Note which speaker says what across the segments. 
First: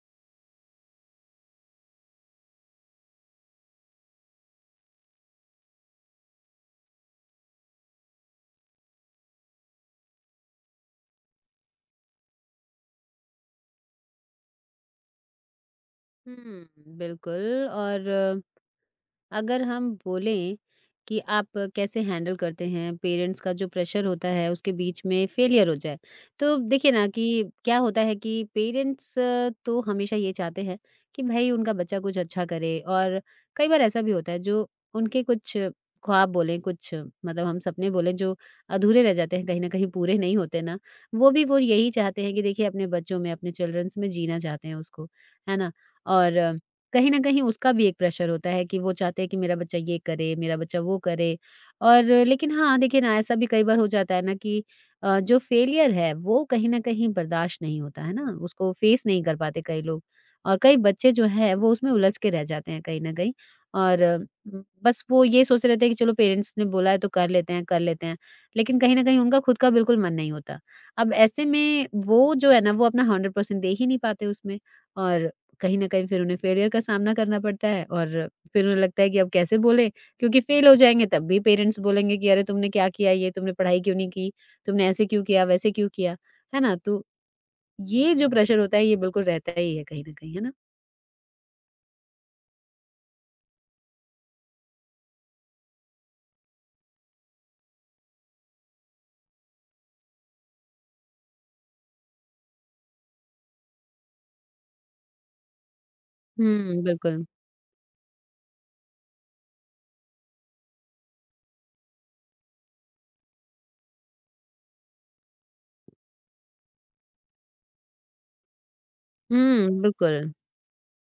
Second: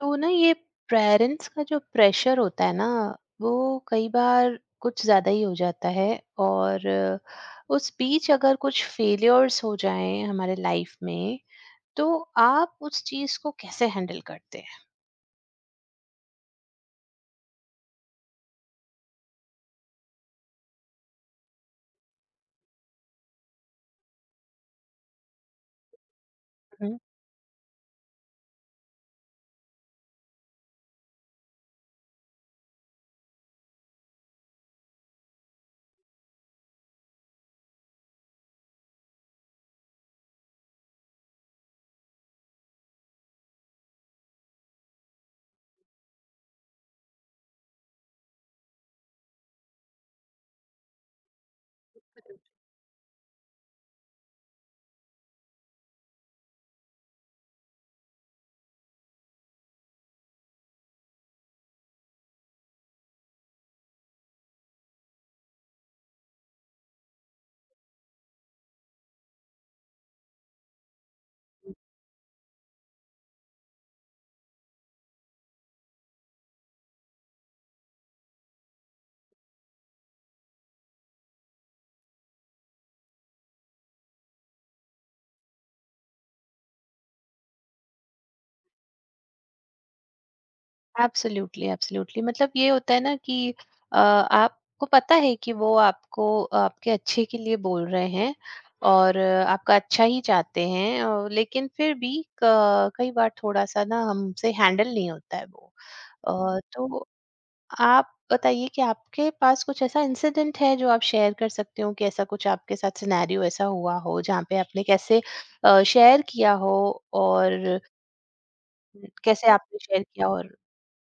Speaker 1: तो ना ये पेरेंट्स का जो प्रेशर होता है ना, वो कई बार कुछ ज़्यादा ही हो जाता है। और उस बीच अगर कुछ फेलियर्स हो जाएं हमारे लाइफ में, तो आप उस चीज़ को कैसे हैंडल करते
Speaker 2: हुँ, बिल्कुल और अगर हम बोलें कि आप कैसे हैंडल करते हैं पेरेंट्स का जो प्रेशर होता है उसके बीच में फेलियर हो जाए। तो देखिए
Speaker 1: हैं?
Speaker 2: ना कि क्या होता है कि पेरेंट्स तो हमेशा ये चाहते हैं कि भई उनका बच्चा कुछ अच्छा करे। और कई बार ऐसा भी होता है जो उनके कुछ ख्वाब बोलें, कुछ मतलब हम सपने बोलें जो अधूरे रह जाते हैं, कहीं न कहीं पूरे नहीं होते ना, वो भी वो यही चाहते हैं कि देखिए अपने बच्चों में, अपने चिल्ड्रंस में जीना चाहते हैं उसको, है ना? और कहीं न कहीं उसका भी एक प्रेशर होता है कि वो चाहते हैं कि मेरा बच्चा ये करे, मेरा बच्चा वो करे। और लेकिन हाँ, देखिए ना ऐसा भी कई बार हो जाता है ना कि जो फेलियर है वो कहीं न कहीं बर्दाश्त नहीं होता, है ना? उसको फेस नहीं कर पाते कई लोग। और कई बच्चे जो हैं वो उसमें उलझ के रह जाते हैं कहीं न कहीं। और बस वो ये सोचते रहते हैं कि चलो पेरेंट्स ने बोला है तो कर लेते हैं, कर लेते हैं। लेकिन कहीं न कहीं उनका खुद का बिल्कुल मन नहीं होता। अब ऐसे में वो जो है ना वो अपना 100% दे ही नहीं पाते उसमें। और कहीं न कहीं फिर उन्हें फेलियर का सामना करना पड़ता है। और फिर उन्हें लगता है कि अब कैसे बोलें? क्योंकि फेल हो जाएँगे तब भी पेरेंट्स बोलेंगे कि अरे तुमने क्या किया ये? तुमने पढ़ाई क्यों नहीं की? तुमने ऐसे क्यों किया? वैसे क्यों किया? है ना? तो ये जो प्रेशर होता है ये बिल्कुल रहता ही है कहीं न कहीं, है ना?
Speaker 1: एब्सोल्युटली एब्सोल्युटली, मतलब ये होता है ना कि आपको पता है कि वो आपको आपके अच्छे के लिए बोल रहे हैं और आपका अच्छा ही चाहते हैं। और लेकिन फिर भी कई बार थोड़ा सा ना हमसे हैंडल नहीं होता है वो।
Speaker 2: हुँ,
Speaker 1: तो
Speaker 2: बिल्कुल।
Speaker 1: आप बताइए कि आपके पास कुछ ऐसा इंसिडेंट है जो आप शेयर कर सकते हो कि ऐसा कुछ आपके साथ सिनेरियो ऐसा हुआ हो, जहाँ पे आपने कैसे शेयर किया हो और कैसे आपने
Speaker 2: हुँ,
Speaker 1: शेयर
Speaker 2: बिल्कुल।
Speaker 1: किया और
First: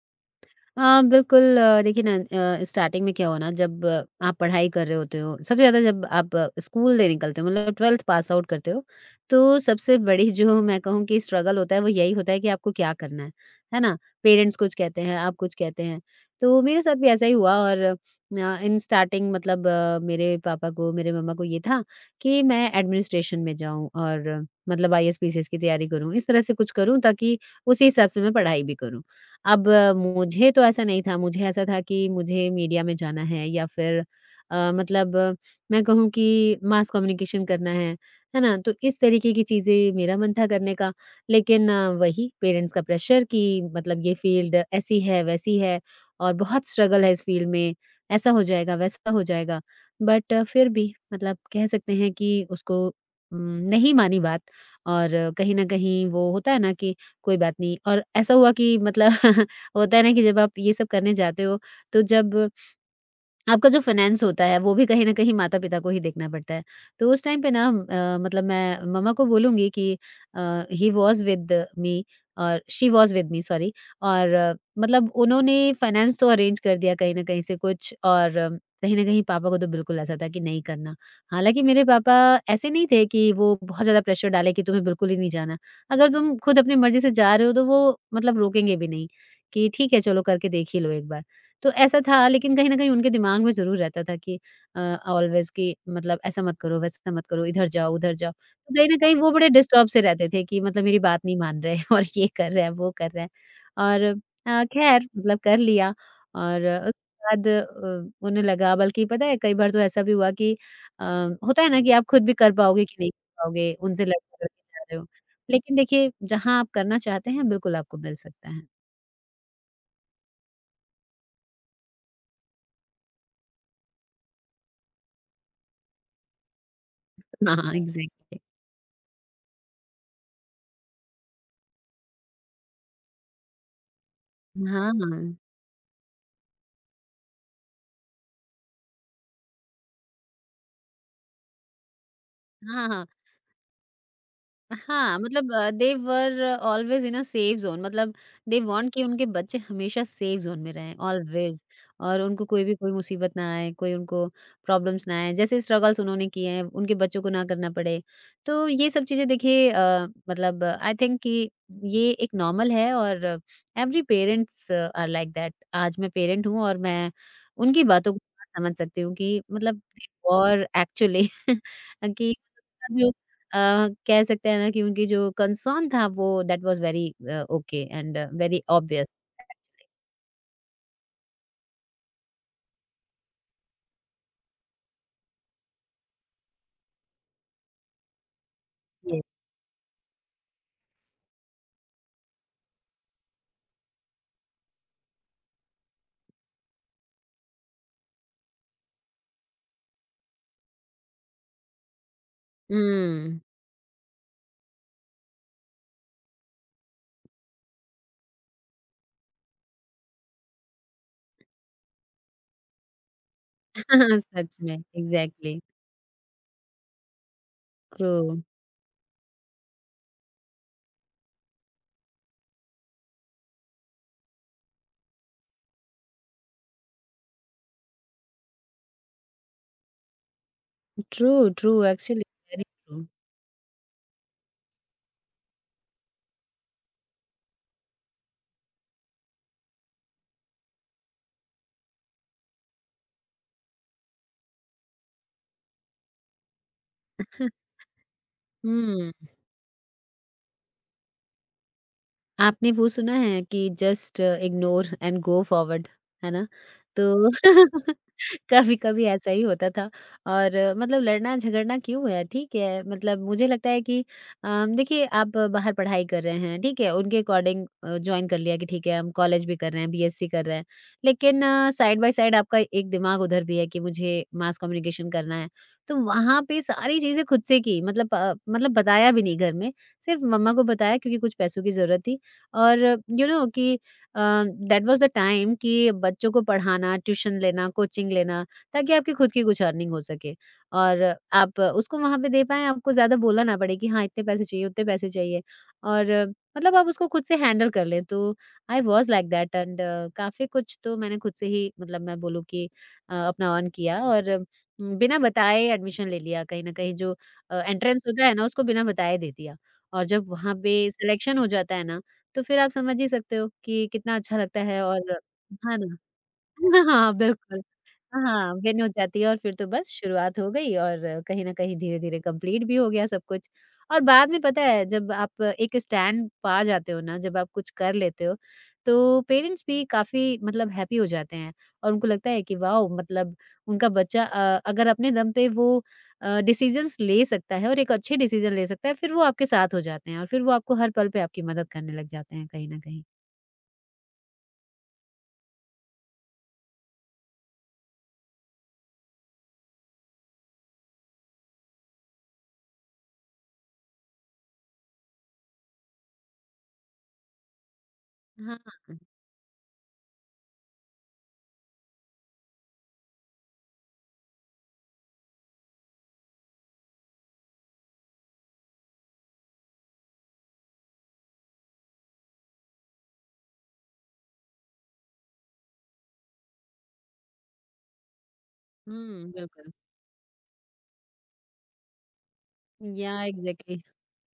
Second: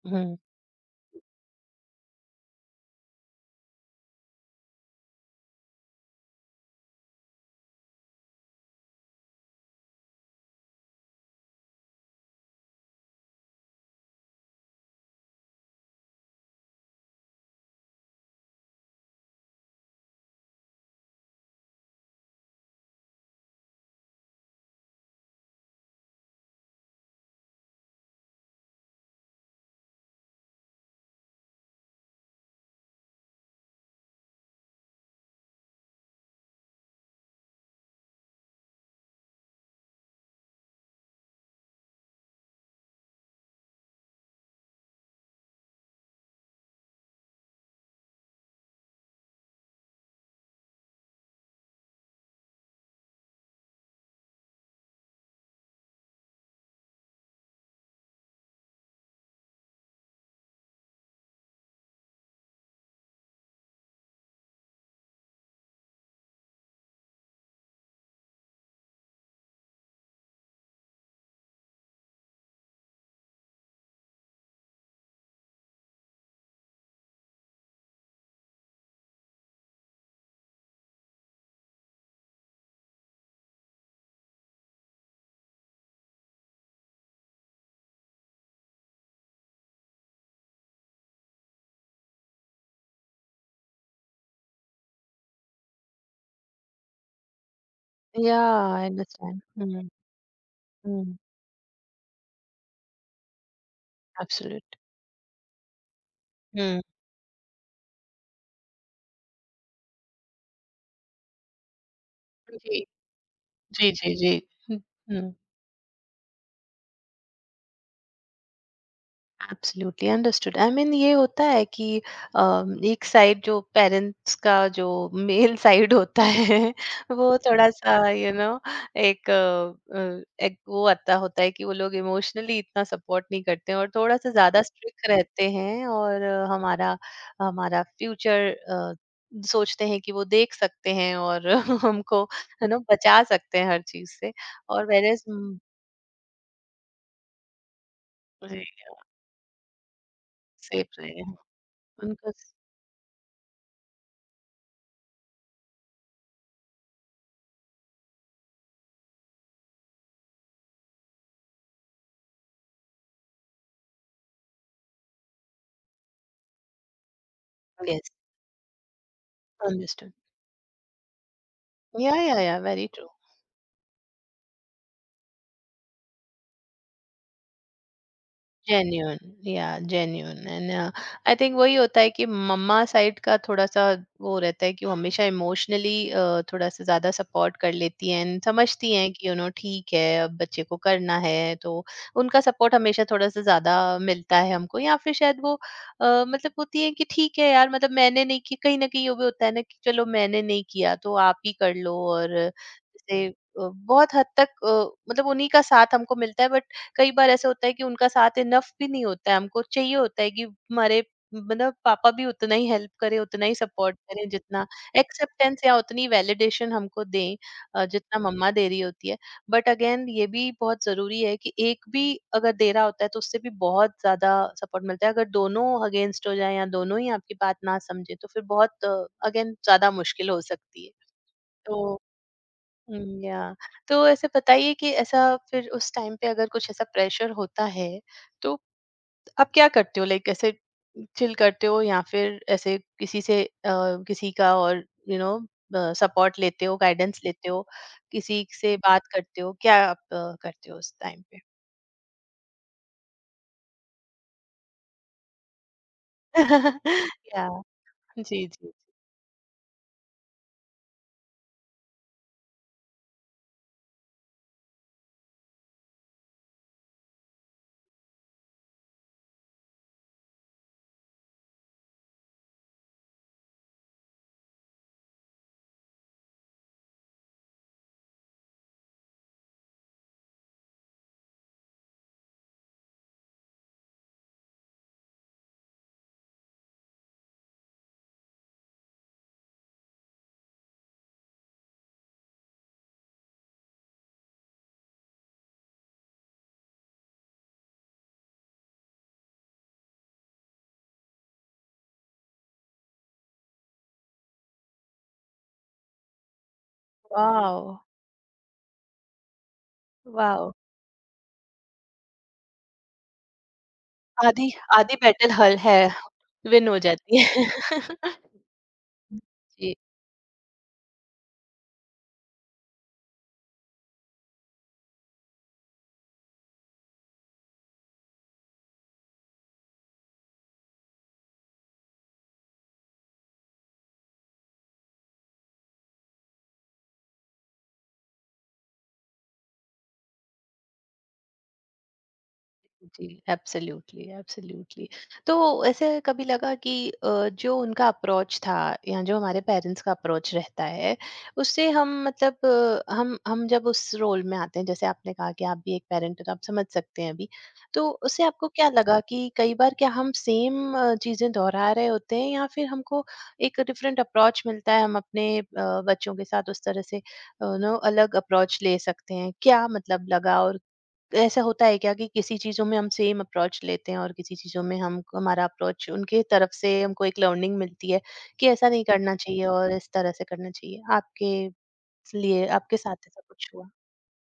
Speaker 1: हम्म।
Speaker 2: हाँ, बिल्कुल देखिए ना स्टार्टिंग में क्या हो ना जब आप पढ़ाई कर रहे होते हो सबसे ज़्यादा जब आप स्कूल से निकलते हो मतलब 12th पास आउट करते हो। तो सबसे बड़ी जो मैं कहूँ कि स्ट्रगल होता है वो यही होता है कि आपको क्या करना है ना? पेरेंट्स कुछ कहते हैं, आप कुछ कहते हैं। तो मेरे साथ भी ऐसा ही हुआ। और इन स्टार्टिंग मतलब मेरे पापा को मेरे मम्मा को ये था कि मैं एडमिनिस्ट्रेशन में जाऊँ। और मतलब आईएएस, पीसीएस की तैयारी करूँ। इस तरह से कुछ करूँ ताकि उसी हिसाब से मैं पढ़ाई भी करूँ। अब मुझे तो ऐसा नहीं था, मुझे ऐसा था कि मुझे मीडिया में जाना है या फिर अ, मतलब अ, मैं कहूँ कि मास कम्युनिकेशन करना है ना? तो इस तरीके की चीज़ें मेरा मन था करने का। लेकिन वही पेरेंट्स का प्रेशर कि मतलब ये फ़ील्ड ऐसी है, वैसी है और बहुत स्ट्रगल है इस फ़ील्ड में, ऐसा हो जाएगा, वैसा हो जाएगा। बट फिर भी मतलब कह सकते हैं कि उसको उम, नहीं मानी बात। और कहीं न कहीं वो होता है ना कि कोई बात नहीं। और ऐसा हुआ कि मतलब होता है ना कि जब आप ये सब करने जाते हो तो जब आपका जो फाइनेंस होता है वो भी कहीं न कहीं माता-पिता को ही देखना पड़ता है। तो उस टाइम पे ना मतलब मैं मम्मा को बोलूँगी कि ही वाज़ विद मी और she was with me, sorry. और मतलब उन्होंने फाइनेंस तो अरेंज कर दिया कहीं न कहीं से कुछ। और कहीं न कहीं पापा को तो बिल्कुल ऐसा था कि नहीं करना। हालाँकि मेरे पापा ऐसे नहीं थे कि वो बहुत ज़्यादा प्रेशर डालें कि तुम्हें बिल्कुल ही नहीं जाना। अगर तुम खुद अपनी मर्ज़ी से जा रहे हो तो वो मतलब रोकेंगे भी नहीं कि ठीक है चलो करके देख ही लो एक बार। तो ऐसा था लेकिन कहीं न कहीं उनके दिमाग में ज़रूर रहता था कि ऑलवेज़ कि मतलब ऐसा मत करो, वैसा मत करो, इधर जाओ, उधर जाओ।
Speaker 1: Yeah,
Speaker 2: तो
Speaker 1: I
Speaker 2: कहीं न कहीं वो
Speaker 1: understand.
Speaker 2: बड़े डिस्टर्ब
Speaker 1: Mm,
Speaker 2: से रहते थे कि मतलब मेरी
Speaker 1: mm,
Speaker 2: बात नहीं मान रहे और ये कर रहे हैं, वो कर रहे हैं। और
Speaker 1: absolute.
Speaker 2: ख़ैर मतलब कर लिया। और
Speaker 1: हुँ।
Speaker 2: उसके बाद उन्हें लगा बल्कि पता है कई बार तो ऐसा भी हुआ कि होता है ना कि आप खुद भी कर
Speaker 1: जी,
Speaker 2: पाओगे कि नहीं कर पाओगे,
Speaker 1: जी,
Speaker 2: उनसे
Speaker 1: जी, जी।
Speaker 2: लड़के-लड़के
Speaker 1: हुँ,
Speaker 2: जा रहे हो। लेकिन देखिए जहाँ आप करना चाहते हैं बिल्कुल आपको मिल सकता है।
Speaker 1: Absolutely understood. आई मीन ये होता है कि एक साइड जो पेरेंट्स का जो मेल साइड होता है वो
Speaker 2: हाँ,
Speaker 1: थोड़ा
Speaker 2: हाँ,
Speaker 1: सा यू you
Speaker 2: एग्ज़ैक्टली।
Speaker 1: नो एक, एक वो आता होता है कि वो लोग इमोशनली इतना सपोर्ट नहीं करते हैं और थोड़ा सा ज्यादा
Speaker 2: हाँ,
Speaker 1: स्ट्रिक्ट
Speaker 2: हाँ।
Speaker 1: रहते हैं। और हमारा हमारा फ्यूचर सोचते हैं कि वो देख सकते हैं और हमको, है ना,
Speaker 2: हाँ, हाँ।
Speaker 1: बचा सकते हैं हर चीज से। और
Speaker 2: हाँ,
Speaker 1: वेरेज
Speaker 2: मतलब they were always in a safe zone मतलब दे वांट कि उनके बच्चे हमेशा सेफ ज़ोन में
Speaker 1: सेफ
Speaker 2: रहें
Speaker 1: रहे हैं
Speaker 2: ऑलवेज़। और
Speaker 1: उनको।
Speaker 2: उनको कोई भी कोई मुसीबत ना आए, कोई उनको प्रॉब्लम्स ना आएँ, जैसे स्ट्रगल्स उन्होंने किए हैं, उनके बच्चों को ना करना पड़े। तो ये सब चीज़ें देखिए मतलब आई थिंक कि ये एक नॉर्मल है। और every parents are like that. आज मैं पेरेंट हूँ और मैं उनकी
Speaker 1: यस
Speaker 2: बातों को समझ सकती हूँ कि मतलब दे
Speaker 1: अंडरस्टूड,
Speaker 2: वॉर एक्चुअली कि
Speaker 1: या वेरी ट्रू।
Speaker 2: अ, कह सकते हैं ना कि उनकी जो कंसर्न था वो that was very okay and very obvious.
Speaker 1: Genuine, या जेन्यून एंड आई थिंक वही होता है कि मम्मा साइड का थोड़ा सा वो रहता है कि वो हमेशा इमोशनली थोड़ा सा ज्यादा सपोर्ट कर लेती हैं and समझती हैं
Speaker 2: Yes.
Speaker 1: कि यू नो ठीक है अब बच्चे को करना है, तो उनका सपोर्ट हमेशा थोड़ा सा ज्यादा मिलता है हमको। या फिर शायद वो मतलब होती है कि ठीक है यार, मतलब मैंने नहीं किया, कहीं ना कहीं वो भी होता है ना कि चलो मैंने नहीं किया तो आप ही कर लो। और जैसे
Speaker 2: हुँ।
Speaker 1: बहुत हद तक मतलब उन्हीं का साथ हमको मिलता है, बट कई बार ऐसा होता है कि उनका साथ इनफ भी नहीं होता है। हमको चाहिए होता है कि हमारे मतलब पापा भी उतना ही हेल्प करें, उतना ही सपोर्ट करें,
Speaker 2: सच
Speaker 1: जितना
Speaker 2: में, एग्ज़ैक्टली।
Speaker 1: एक्सेप्टेंस या उतनी वैलिडेशन हमको दें,
Speaker 2: ट्रू,
Speaker 1: जितना मम्मा दे रही होती है। बट अगेन ये भी बहुत ज़रूरी है कि एक भी अगर दे रहा होता है तो उससे भी बहुत ज़्यादा सपोर्ट मिलता है। अगर दोनों अगेंस्ट हो जाएँ या दोनों ही आपकी बात ना समझे तो फिर बहुत अगेन ज़्यादा मुश्किल हो सकती है।
Speaker 2: ट्रू, ट्रू
Speaker 1: तो
Speaker 2: एक्चुअली वेरी
Speaker 1: हुँ,
Speaker 2: ट्रू।
Speaker 1: या तो ऐसे बताइए कि ऐसा फिर उस टाइम पे अगर कुछ ऐसा प्रेशर होता है, तो आप क्या करते हो? लाइक ऐसे चिल करते हो या फिर ऐसे किसी से किसी का और यू नो सपोर्ट लेते हो, गाइडेंस लेते हो, किसी से बात
Speaker 2: हुँ,
Speaker 1: करते हो? क्या आप करते हो उस टाइम पे?
Speaker 2: आपने वो सुना है कि just ignore and go forward, है ना? तो
Speaker 1: या जी, जी।
Speaker 2: कभी-कभी ऐसा ही होता था। और मतलब लड़ना झगड़ना क्यों है, ठीक है। मतलब मुझे लगता है कि देखिए आप बाहर पढ़ाई कर रहे हैं, ठीक है, उनके अकॉर्डिंग जॉइन कर लिया कि ठीक है हम कॉलेज भी कर रहे हैं, बीएससी कर रहे हैं। लेकिन साइड बाय साइड आपका एक दिमाग उधर भी है कि मुझे मास कम्युनिकेशन करना है। तो वहाँ पे सारी चीज़ें खुद से की मतलब प मतलब बताया भी नहीं घर में, सिर्फ मम्मा को बताया क्योंकि कुछ पैसों की ज़रूरत थी। और यू नो कि दैट वाज द टाइम कि बच्चों को पढ़ाना, ट्यूशन लेना, कोचिंग लेना ताकि आपकी खुद की कुछ अर्निंग हो सके और आप उसको वहाँ पे दे पाएँ, आपको ज़्यादा बोलना ना पड़े कि हाँ, इतने पैसे चाहिए, उतने पैसे चाहिए। और मतलब आप उसको खुद से हैंडल कर लें। तो I was like that and काफ़ी कुछ तो मैंने खुद से ही मतलब मैं बोलूँ कि अपना अर्न किया। और बिना बताए एडमिशन ले लिया कहीं न कहीं जो
Speaker 1: वॉव!
Speaker 2: एंट्रेंस होता है ना उसको बिना बताए दे दिया। और जब
Speaker 1: वॉव!
Speaker 2: वहाँ पे सिलेक्शन हो जाता है ना तो फिर आप समझ ही सकते हो कि कितना अच्छा
Speaker 1: आधी
Speaker 2: लगता है।
Speaker 1: आधी
Speaker 2: और
Speaker 1: बैटल हल है,
Speaker 2: है ना?
Speaker 1: विन हो
Speaker 2: हाँ,
Speaker 1: जाती है।
Speaker 2: बिल्कुल। हाँ, विन हो जाती है और फिर तो
Speaker 1: जी।
Speaker 2: बस शुरुआत हो गई और कहीं न कहीं धीरे-धीरे कंप्लीट भी हो गया सब कुछ। और बाद में पता है जब आप एक स्टैंड पा जाते हो ना, जब आप कुछ कर लेते हो, तो पेरेंट्स भी काफ़ी मतलब हैप्पी हो जाते हैं। और उनको लगता है कि वाओ! मतलब उनका बच्चा अगर अपने दम पे वो डिसीज़न्स ले सकता है और एक अच्छे डिसीज़न ले सकता है, फिर वो आपके साथ हो जाते हैं और फिर वो आपको हर पल पे आपकी मदद करने लग जाते हैं कहीं न कहीं।
Speaker 1: जी, एब्सोल्युटली एब्सोल्युटली। तो ऐसे कभी लगा कि जो उनका अप्रोच था या जो हमारे पेरेंट्स का अप्रोच रहता है, उससे हम मतलब हम जब उस रोल में आते हैं, जैसे आपने कहा कि आप भी एक पेरेंट हो तो आप समझ सकते हैं अभी, तो उससे आपको क्या
Speaker 2: हाँ,
Speaker 1: लगा कि कई बार क्या हम सेम चीजें दोहरा रहे होते हैं या फिर हमको एक डिफरेंट अप्रोच मिलता है? हम अपने बच्चों के साथ उस तरह से नो अलग अप्रोच ले सकते हैं क्या, मतलब लगा? और ऐसा होता है क्या कि किसी चीज़ों में हम सेम अप्रोच लेते हैं और किसी चीज़ों में हम हमारा अप्रोच उनके तरफ से हमको एक लर्निंग मिलती है कि ऐसा नहीं जी करना
Speaker 2: हुँ,
Speaker 1: चाहिए
Speaker 2: बिल्कुल।
Speaker 1: और इस तरह से करना चाहिए, आपके लिए आपके साथ ऐसा
Speaker 2: या,
Speaker 1: कुछ हुआ?
Speaker 2: एग्ज़ैक्टली।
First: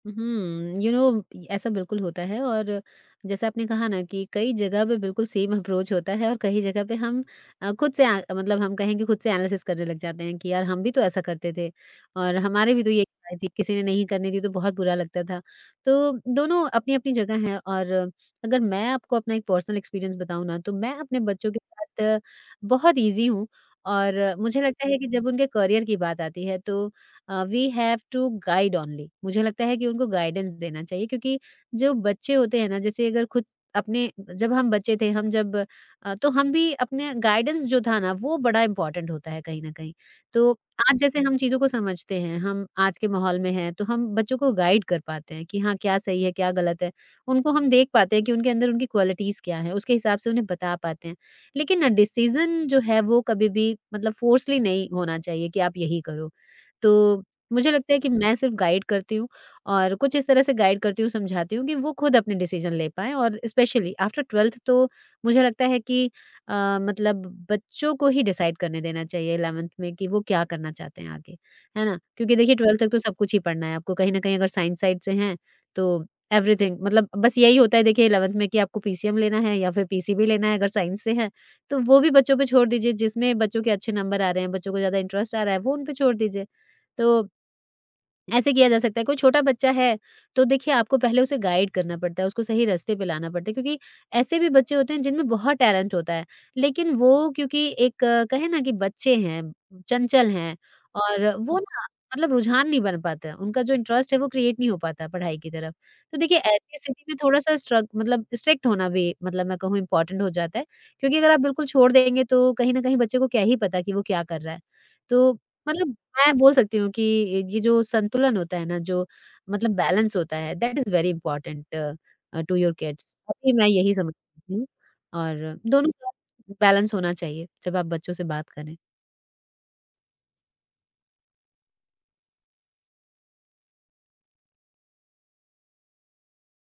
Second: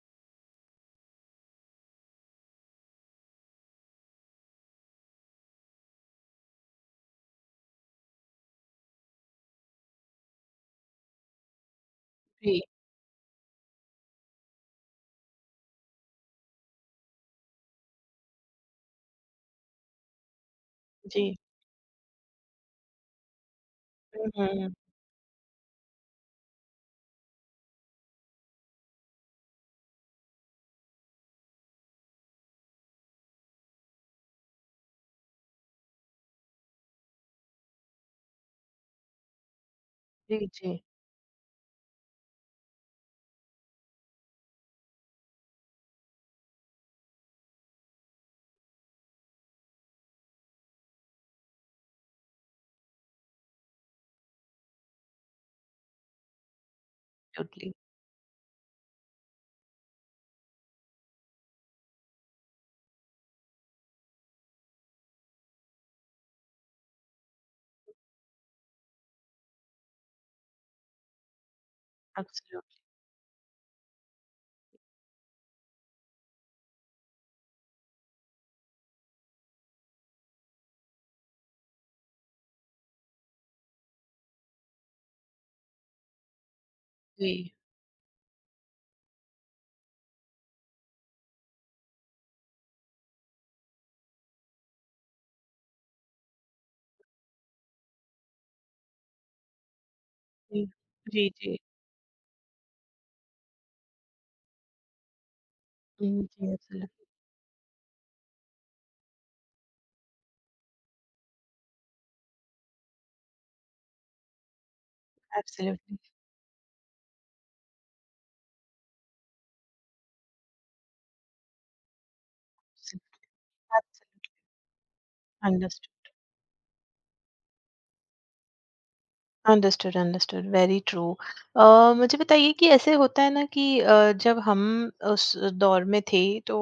Speaker 2: हुँ, यू नो ऐसा बिल्कुल होता है। और जैसे आपने कहा ना कि कई जगह पे बिल्कुल सेम अप्रोच होता है और कई जगह पे हम खुद से मतलब हम कहें कि खुद से एनालिसिस करने लग जाते हैं कि यार हम भी तो ऐसा करते थे और
Speaker 1: जी
Speaker 2: हमारे भी तो ये आई थी, किसी ने नहीं करने दी तो बहुत बुरा लगता था। तो दोनों अपनी-अपनी जगह है। और अगर मैं आपको अपना एक पर्सनल एक्सपीरियंस बताऊँ ना तो मैं अपने
Speaker 1: जी।
Speaker 2: बच्चों के साथ बहुत ईज़ी हूँ और मुझे
Speaker 1: हम्म।
Speaker 2: लगता है कि जब उनके करियर की बात आती है तो we have to guide only. मुझे लगता है कि उनको गाइडेंस देना चाहिए क्योंकि जो बच्चे होते हैं ना जैसे अगर खुद अपने जब हम बच्चे थे हम जब तो हम भी अपने गाइडेंस जो था ना वो बड़ा इम्पोर्टेंट होता है कहीं ना कहीं।
Speaker 1: जी
Speaker 2: तो
Speaker 1: जी।
Speaker 2: आज जैसे हम चीज़ों को समझते हैं हम आज के माहौल में हैं तो हम बच्चों को गाइड कर पाते हैं कि हाँ क्या सही है क्या गलत है उनको हम देख पाते हैं कि उनके अंदर उनकी क्वालिटीज़ क्या है उसके हिसाब से उन्हें बता पाते हैं। लेकिन डिसीजन जो है वो कभी भी मतलब फोर्सली नहीं होना चाहिए कि आप यही करो। तो मुझे
Speaker 1: टोटली।
Speaker 2: लगता है कि मैं सिर्फ गाइड करती हूँ और कुछ इस तरह से गाइड करती हूँ, समझाती हूँ कि वो खुद अपने डिसीज़न ले पाएँ और स्पेशली आफ्टर 12th तो मुझे लगता है कि मतलब बच्चों को ही डिसाइड करने देना चाहिए 11th में कि वो क्या करना चाहते हैं आगे, है ना? क्योंकि देखिए 12th
Speaker 1: एब्सोल्युटली।
Speaker 2: तक तो सब कुछ ही पढ़ना है आपको कहीं न कहीं, अगर साइंस साइड से हैं, तो एवरीथिंग मतलब बस यही होता है। देखिए 11th में, कि आपको पीसीएम लेना है या फिर पीसीबी लेना है, अगर साइंस से हैं। तो वो भी बच्चों पे छोड़ दीजिए, जिसमें बच्चों के अच्छे नंबर आ रहे हैं, बच्चों को ज़्यादा इंटरेस्ट आ रहा है, वो उन पे छोड़ दीजिए। तो
Speaker 1: जी
Speaker 2: ऐसे किया जा सकता है। कोई छोटा बच्चा है, तो देखिए आपको पहले उसे गाइड करना पड़ता है, उसको सही रास्ते पे लाना पड़ता है, क्योंकि ऐसे भी बच्चे होते हैं जिनमें बहुत टैलेंट होता है, लेकिन वो, क्योंकि एक, कहें ना कि बच्चे हैं, चंचल हैं,
Speaker 1: जी
Speaker 2: और
Speaker 1: जी जी।
Speaker 2: वो ना, मतलब रुझान नहीं बन पाता है, उनका जो इंटरेस्ट है वो क्रिएट नहीं हो पाता है पढ़ाई की तरफ। तो देखिए, ऐसी
Speaker 1: एब्सोल्युटली
Speaker 2: स्थिति में थोड़ा-सा स्ट्रक मतलब स्ट्रिक्ट होना भी, मतलब मैं कहूँ, इम्पोर्टेंट हो जाता है, क्योंकि अगर आप बिल्कुल छोड़ देंगे तो कहीं न कहीं बच्चे को क्या ही पता कि वो क्या कर रहा है। तो मतलब
Speaker 1: एब्सोल्युटली।
Speaker 2: मैं बोल सकती हूँ कि ये जो संतुलन होता है ना, जो, मतलब बैलेंस होता है, that is very important to your kids. अभी मैं यही
Speaker 1: एब्सोल्युटली
Speaker 2: समझती हूँ। और दोनों
Speaker 1: अंडरस्टूड।
Speaker 2: का बैलेंस होना चाहिए जब आप बच्चों से बात करें।
Speaker 1: Understood, understood, very true. अ, मुझे बताइए कि ऐसे होता है ना कि जब हम उस दौर में थे तो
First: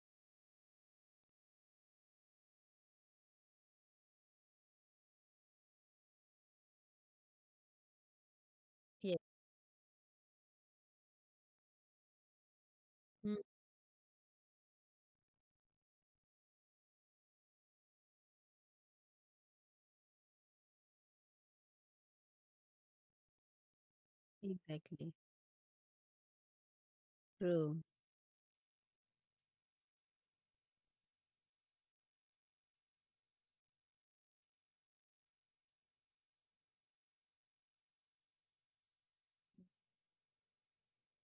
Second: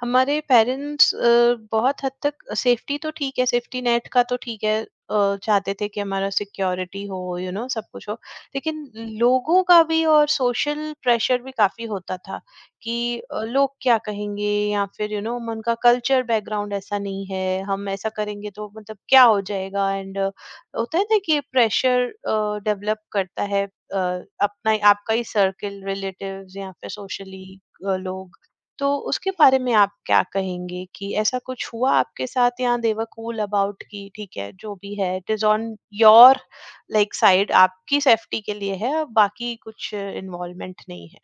Speaker 1: हमारे पेरेंट्स बहुत हद तक सेफ्टी तो ठीक है, सेफ्टी नेट का तो ठीक है, चाहते थे कि हमारा सिक्योरिटी हो, यू you नो know, सब कुछ हो। लेकिन
Speaker 2: Yes.
Speaker 1: लोगों का भी और सोशल प्रेशर भी काफ़ी होता था कि
Speaker 2: हुँ।
Speaker 1: लोग क्या कहेंगे या फिर यू नो उनका कल्चर बैकग्राउंड ऐसा नहीं है, हम ऐसा करेंगे तो मतलब क्या हो जाएगा, एंड होता है ना कि प्रेशर डेवलप करता है अपना
Speaker 2: Exactly.
Speaker 1: आपका ही सर्कल, रिलेटिव्स या फिर सोशली
Speaker 2: True.
Speaker 1: लोग। तो उसके बारे में आप क्या कहेंगे कि ऐसा कुछ हुआ आपके साथ या दे वर कूल अबाउट कि ठीक है जो भी है it is on your like side, आपकी सेफ्टी के लिए है, बाकी कुछ इन्वॉल्वमेंट नहीं है?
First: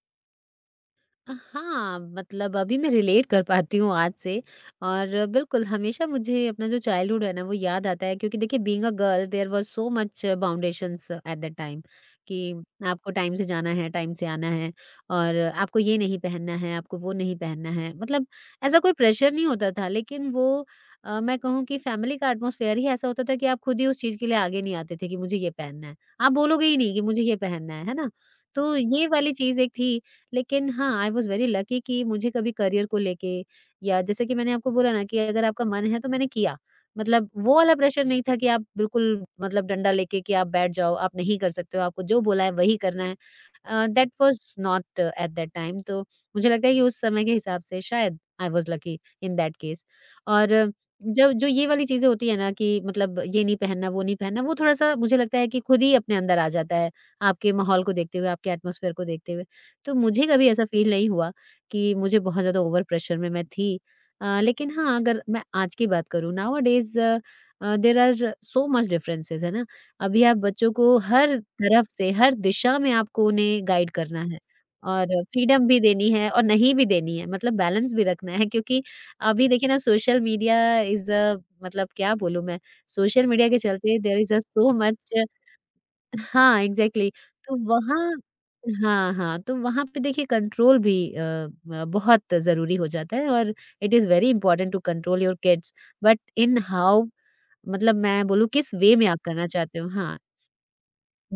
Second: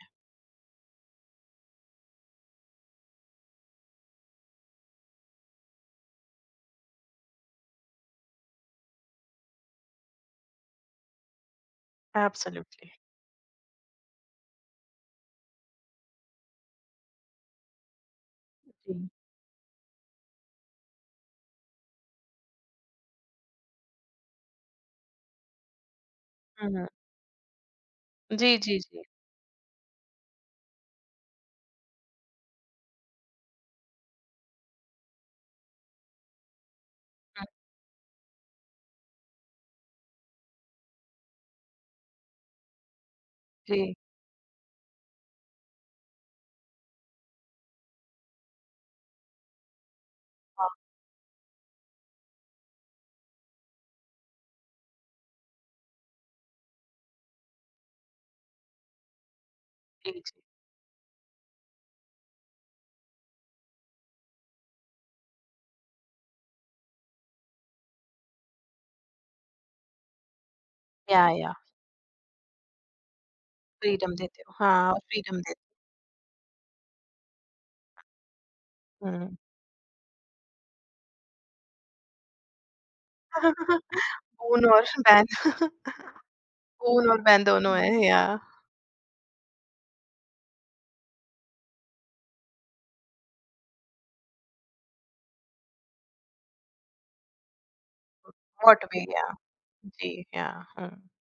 Speaker 2: हाँ, मतलब अभी मैं रिलेट कर पाती हूँ आज से और बिल्कुल, हमेशा मुझे अपना जो चाइल्डहुड है ना वो याद आता है, क्योंकि देखिए being a girl, there was so much boundations at that time, कि
Speaker 1: Absolutely.
Speaker 2: आपको टाइम से जाना है, टाइम से आना है, और आपको ये नहीं पहनना है, आपको वो नहीं पहनना है। मतलब, ऐसा कोई
Speaker 1: जी।
Speaker 2: प्रेशर नहीं होता था, लेकिन वो मैं कहूँ कि फैमिली का एटमॉस्फेयर ही ऐसा होता था कि आप खुद ही उस चीज़ के लिए आगे नहीं आते थे कि मुझे ये पहनना है। आप बोलोगे ही
Speaker 1: हम्म,
Speaker 2: नहीं कि मुझे ये पहनना है ना?
Speaker 1: जी
Speaker 2: तो
Speaker 1: जी जी।
Speaker 2: ये वाली चीज़ एक थी। लेकिन हाँ, आई वाज़ वेरी लकी कि मुझे कभी करियर को लेके, या जैसे कि मैंने आपको बोला ना, कि अगर आपका मन है तो मैंने किया। मतलब
Speaker 1: हम्म,
Speaker 2: वो वाला प्रेशर नहीं था कि आप बिल्कुल, मतलब डंडा लेके कि आप बैठ जाओ, आप नहीं कर सकते हो, आपको जो बोला है वही करना है।
Speaker 1: जी।
Speaker 2: That was not at that time. तो मुझे लगता है कि उस समय के हिसाब से शायद I was lucky in that case. और
Speaker 1: हाँ,
Speaker 2: जब जो ये वाली चीज़ें होती है ना, कि मतलब ये नहीं पहनना, वो नहीं पहनना, वो थोड़ा-सा मुझे लगता है कि खुद ही अपने अंदर आ जाता है, आपके माहौल को देखते हुए, आपके एटमॉस्फेयर को देखते हुए। तो
Speaker 1: जी
Speaker 2: मुझे
Speaker 1: जी।
Speaker 2: कभी ऐसा फ़ील नहीं हुआ कि मुझे बहुत ज़्यादा ओवर प्रेशर में मैं थी। लेकिन हाँ, अगर मैं आज की बात करूँ, nowadays there are so much differences, है ना? अभी आप बच्चों को हर
Speaker 1: या
Speaker 2: तरफ से, हर दिशा में आपको उन्हें गाइड
Speaker 1: फ्रीडम
Speaker 2: करना है,
Speaker 1: देते हो, हाँ
Speaker 2: और
Speaker 1: फ्रीडम देते
Speaker 2: फ्रीडम भी देनी है और नहीं भी देनी है, मतलब बैलेंस भी रखना है, क्योंकि
Speaker 1: हो। हम्म।
Speaker 2: अभी देखिए ना, सोशल मीडिया इज़ अ, मतलब क्या बोलूँ मैं, सोशल मीडिया के चलते देयर इज़ अ
Speaker 1: ऊन
Speaker 2: सो
Speaker 1: और
Speaker 2: मच।
Speaker 1: बैन।
Speaker 2: हाँ,
Speaker 1: ऊन
Speaker 2: एग्ज़ैक्टली।
Speaker 1: और बैन
Speaker 2: तो
Speaker 1: दोनों हैं,
Speaker 2: वहाँ,
Speaker 1: या
Speaker 2: हाँ, हाँ, तो वहाँ पे देखिए कंट्रोल भी बहुत ज़रूरी हो जाता है, और it is very important to control your kids, but in how, मतलब मैं बोलूँ किस
Speaker 1: व्हाट
Speaker 2: वे
Speaker 1: वे,
Speaker 2: में आप
Speaker 1: या
Speaker 2: करना चाहते हो,
Speaker 1: जी,
Speaker 2: हाँ,
Speaker 1: या हुँ,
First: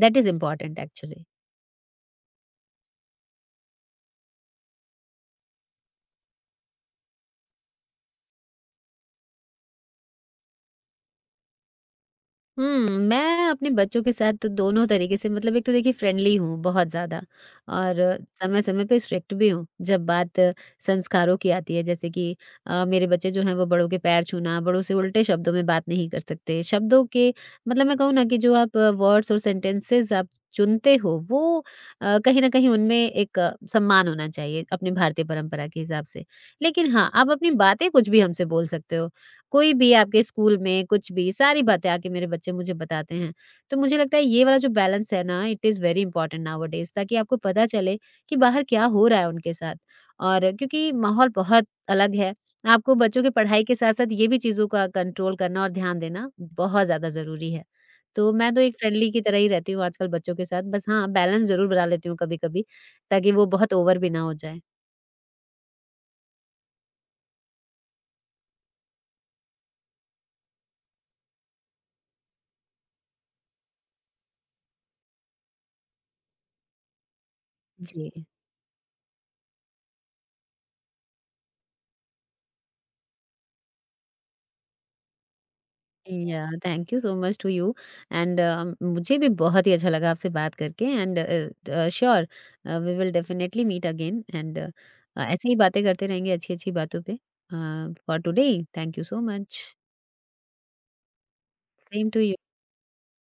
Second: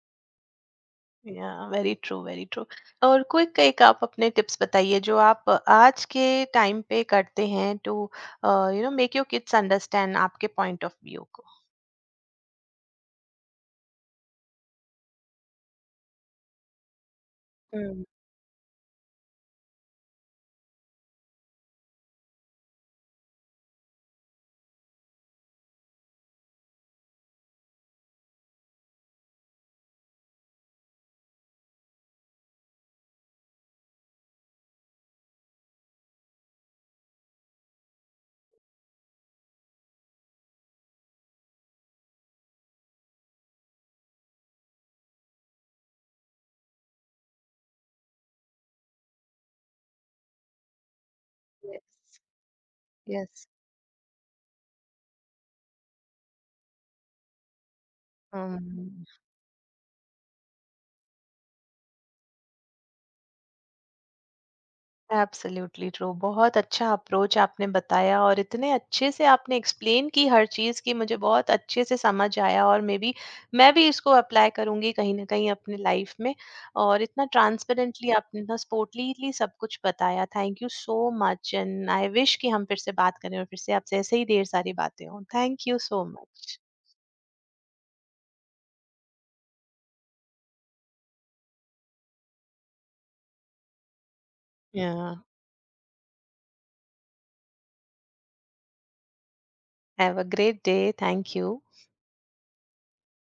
Speaker 2: दैट इज़ इम्पोर्टेंट एक्चुअली।
Speaker 1: या वेरी ट्रू, वेरी ट्रू। और क्विक एक आप अपने टिप्स बताइए जो आप आज के टाइम पे करते हैं to uh, you know make your kids understand आपके पॉइंट ऑफ व्यू को?
Speaker 2: हुँ। मैं अपने बच्चों के साथ तो दोनों तरीके से, मतलब एक तो देखिए फ्रेंडली हूँ बहुत ज़्यादा, और
Speaker 1: हुँ,
Speaker 2: समय-समय पे स्ट्रिक्ट भी हूँ, जब बात संस्कारों की आती है, जैसे कि मेरे बच्चे जो हैं वो बड़ों के पैर छूना, बड़ों से उल्टे शब्दों में बात नहीं कर सकते। शब्दों के, मतलब मैं कहूँ ना, कि जो आप वर्ड्स और सेंटेंसेस आप चुनते हो, वो कहीं न कहीं उनमें एक सम्मान होना चाहिए अपनी भारतीय परंपरा के हिसाब से। लेकिन हाँ, आप अपनी बातें कुछ भी हमसे बोल सकते हो। कोई भी आपके स्कूल में कुछ भी, सारी बातें आके मेरे बच्चे मुझे बताते हैं। तो मुझे लगता है ये वाला जो बैलेंस है ना, it is very important nowadays, ताकि आपको पता चले कि बाहर क्या हो रहा है उनके साथ। और क्योंकि माहौल बहुत अलग
Speaker 1: यस,
Speaker 2: है, आपको बच्चों की
Speaker 1: यस।
Speaker 2: पढ़ाई के साथ-साथ ये भी चीज़ों का कंट्रोल करना और ध्यान देना बहुत ज़्यादा ज़रूरी है। तो मैं तो एक
Speaker 1: हुँ।
Speaker 2: फ्रेंडली की तरह ही रहती हूँ आजकल बच्चों के साथ, बस हाँ, बैलेंस ज़रूर बना लेती हूँ कभी-कभी ताकि वो बहुत ओवर भी ना हो जाए।
Speaker 1: एब्सोल्युटली ट्रू, बहुत अच्छा अप्रोच आपने बताया और इतने अच्छे से आपने एक्सप्लेन की हर चीज़ की, मुझे बहुत अच्छे से समझ आया। और मे बी मैं भी इसको अप्लाई करूंगी कहीं ना कहीं अपने लाइफ में। और इतना
Speaker 2: जी।
Speaker 1: ट्रांसपेरेंटली आपने, इतना स्पोर्टलीली सब कुछ बताया, thank you so much. And I wish कि हम फिर से बात करें और फिर से आपसे ऐसे ही ढेर सारी बातें हों। थैंक यू सो
Speaker 2: या,
Speaker 1: much.
Speaker 2: Thank you so much to you, and मुझे भी बहुत ही अच्छा लगा आपसे बात करके। And sure, we will definitely meet again, and ऐसे ही बातें करते रहेंगे अच्छी अच्छी बातों पे। For today, thank you so much.
Speaker 1: Have a great day. Thank you.
Speaker 2: Same to you.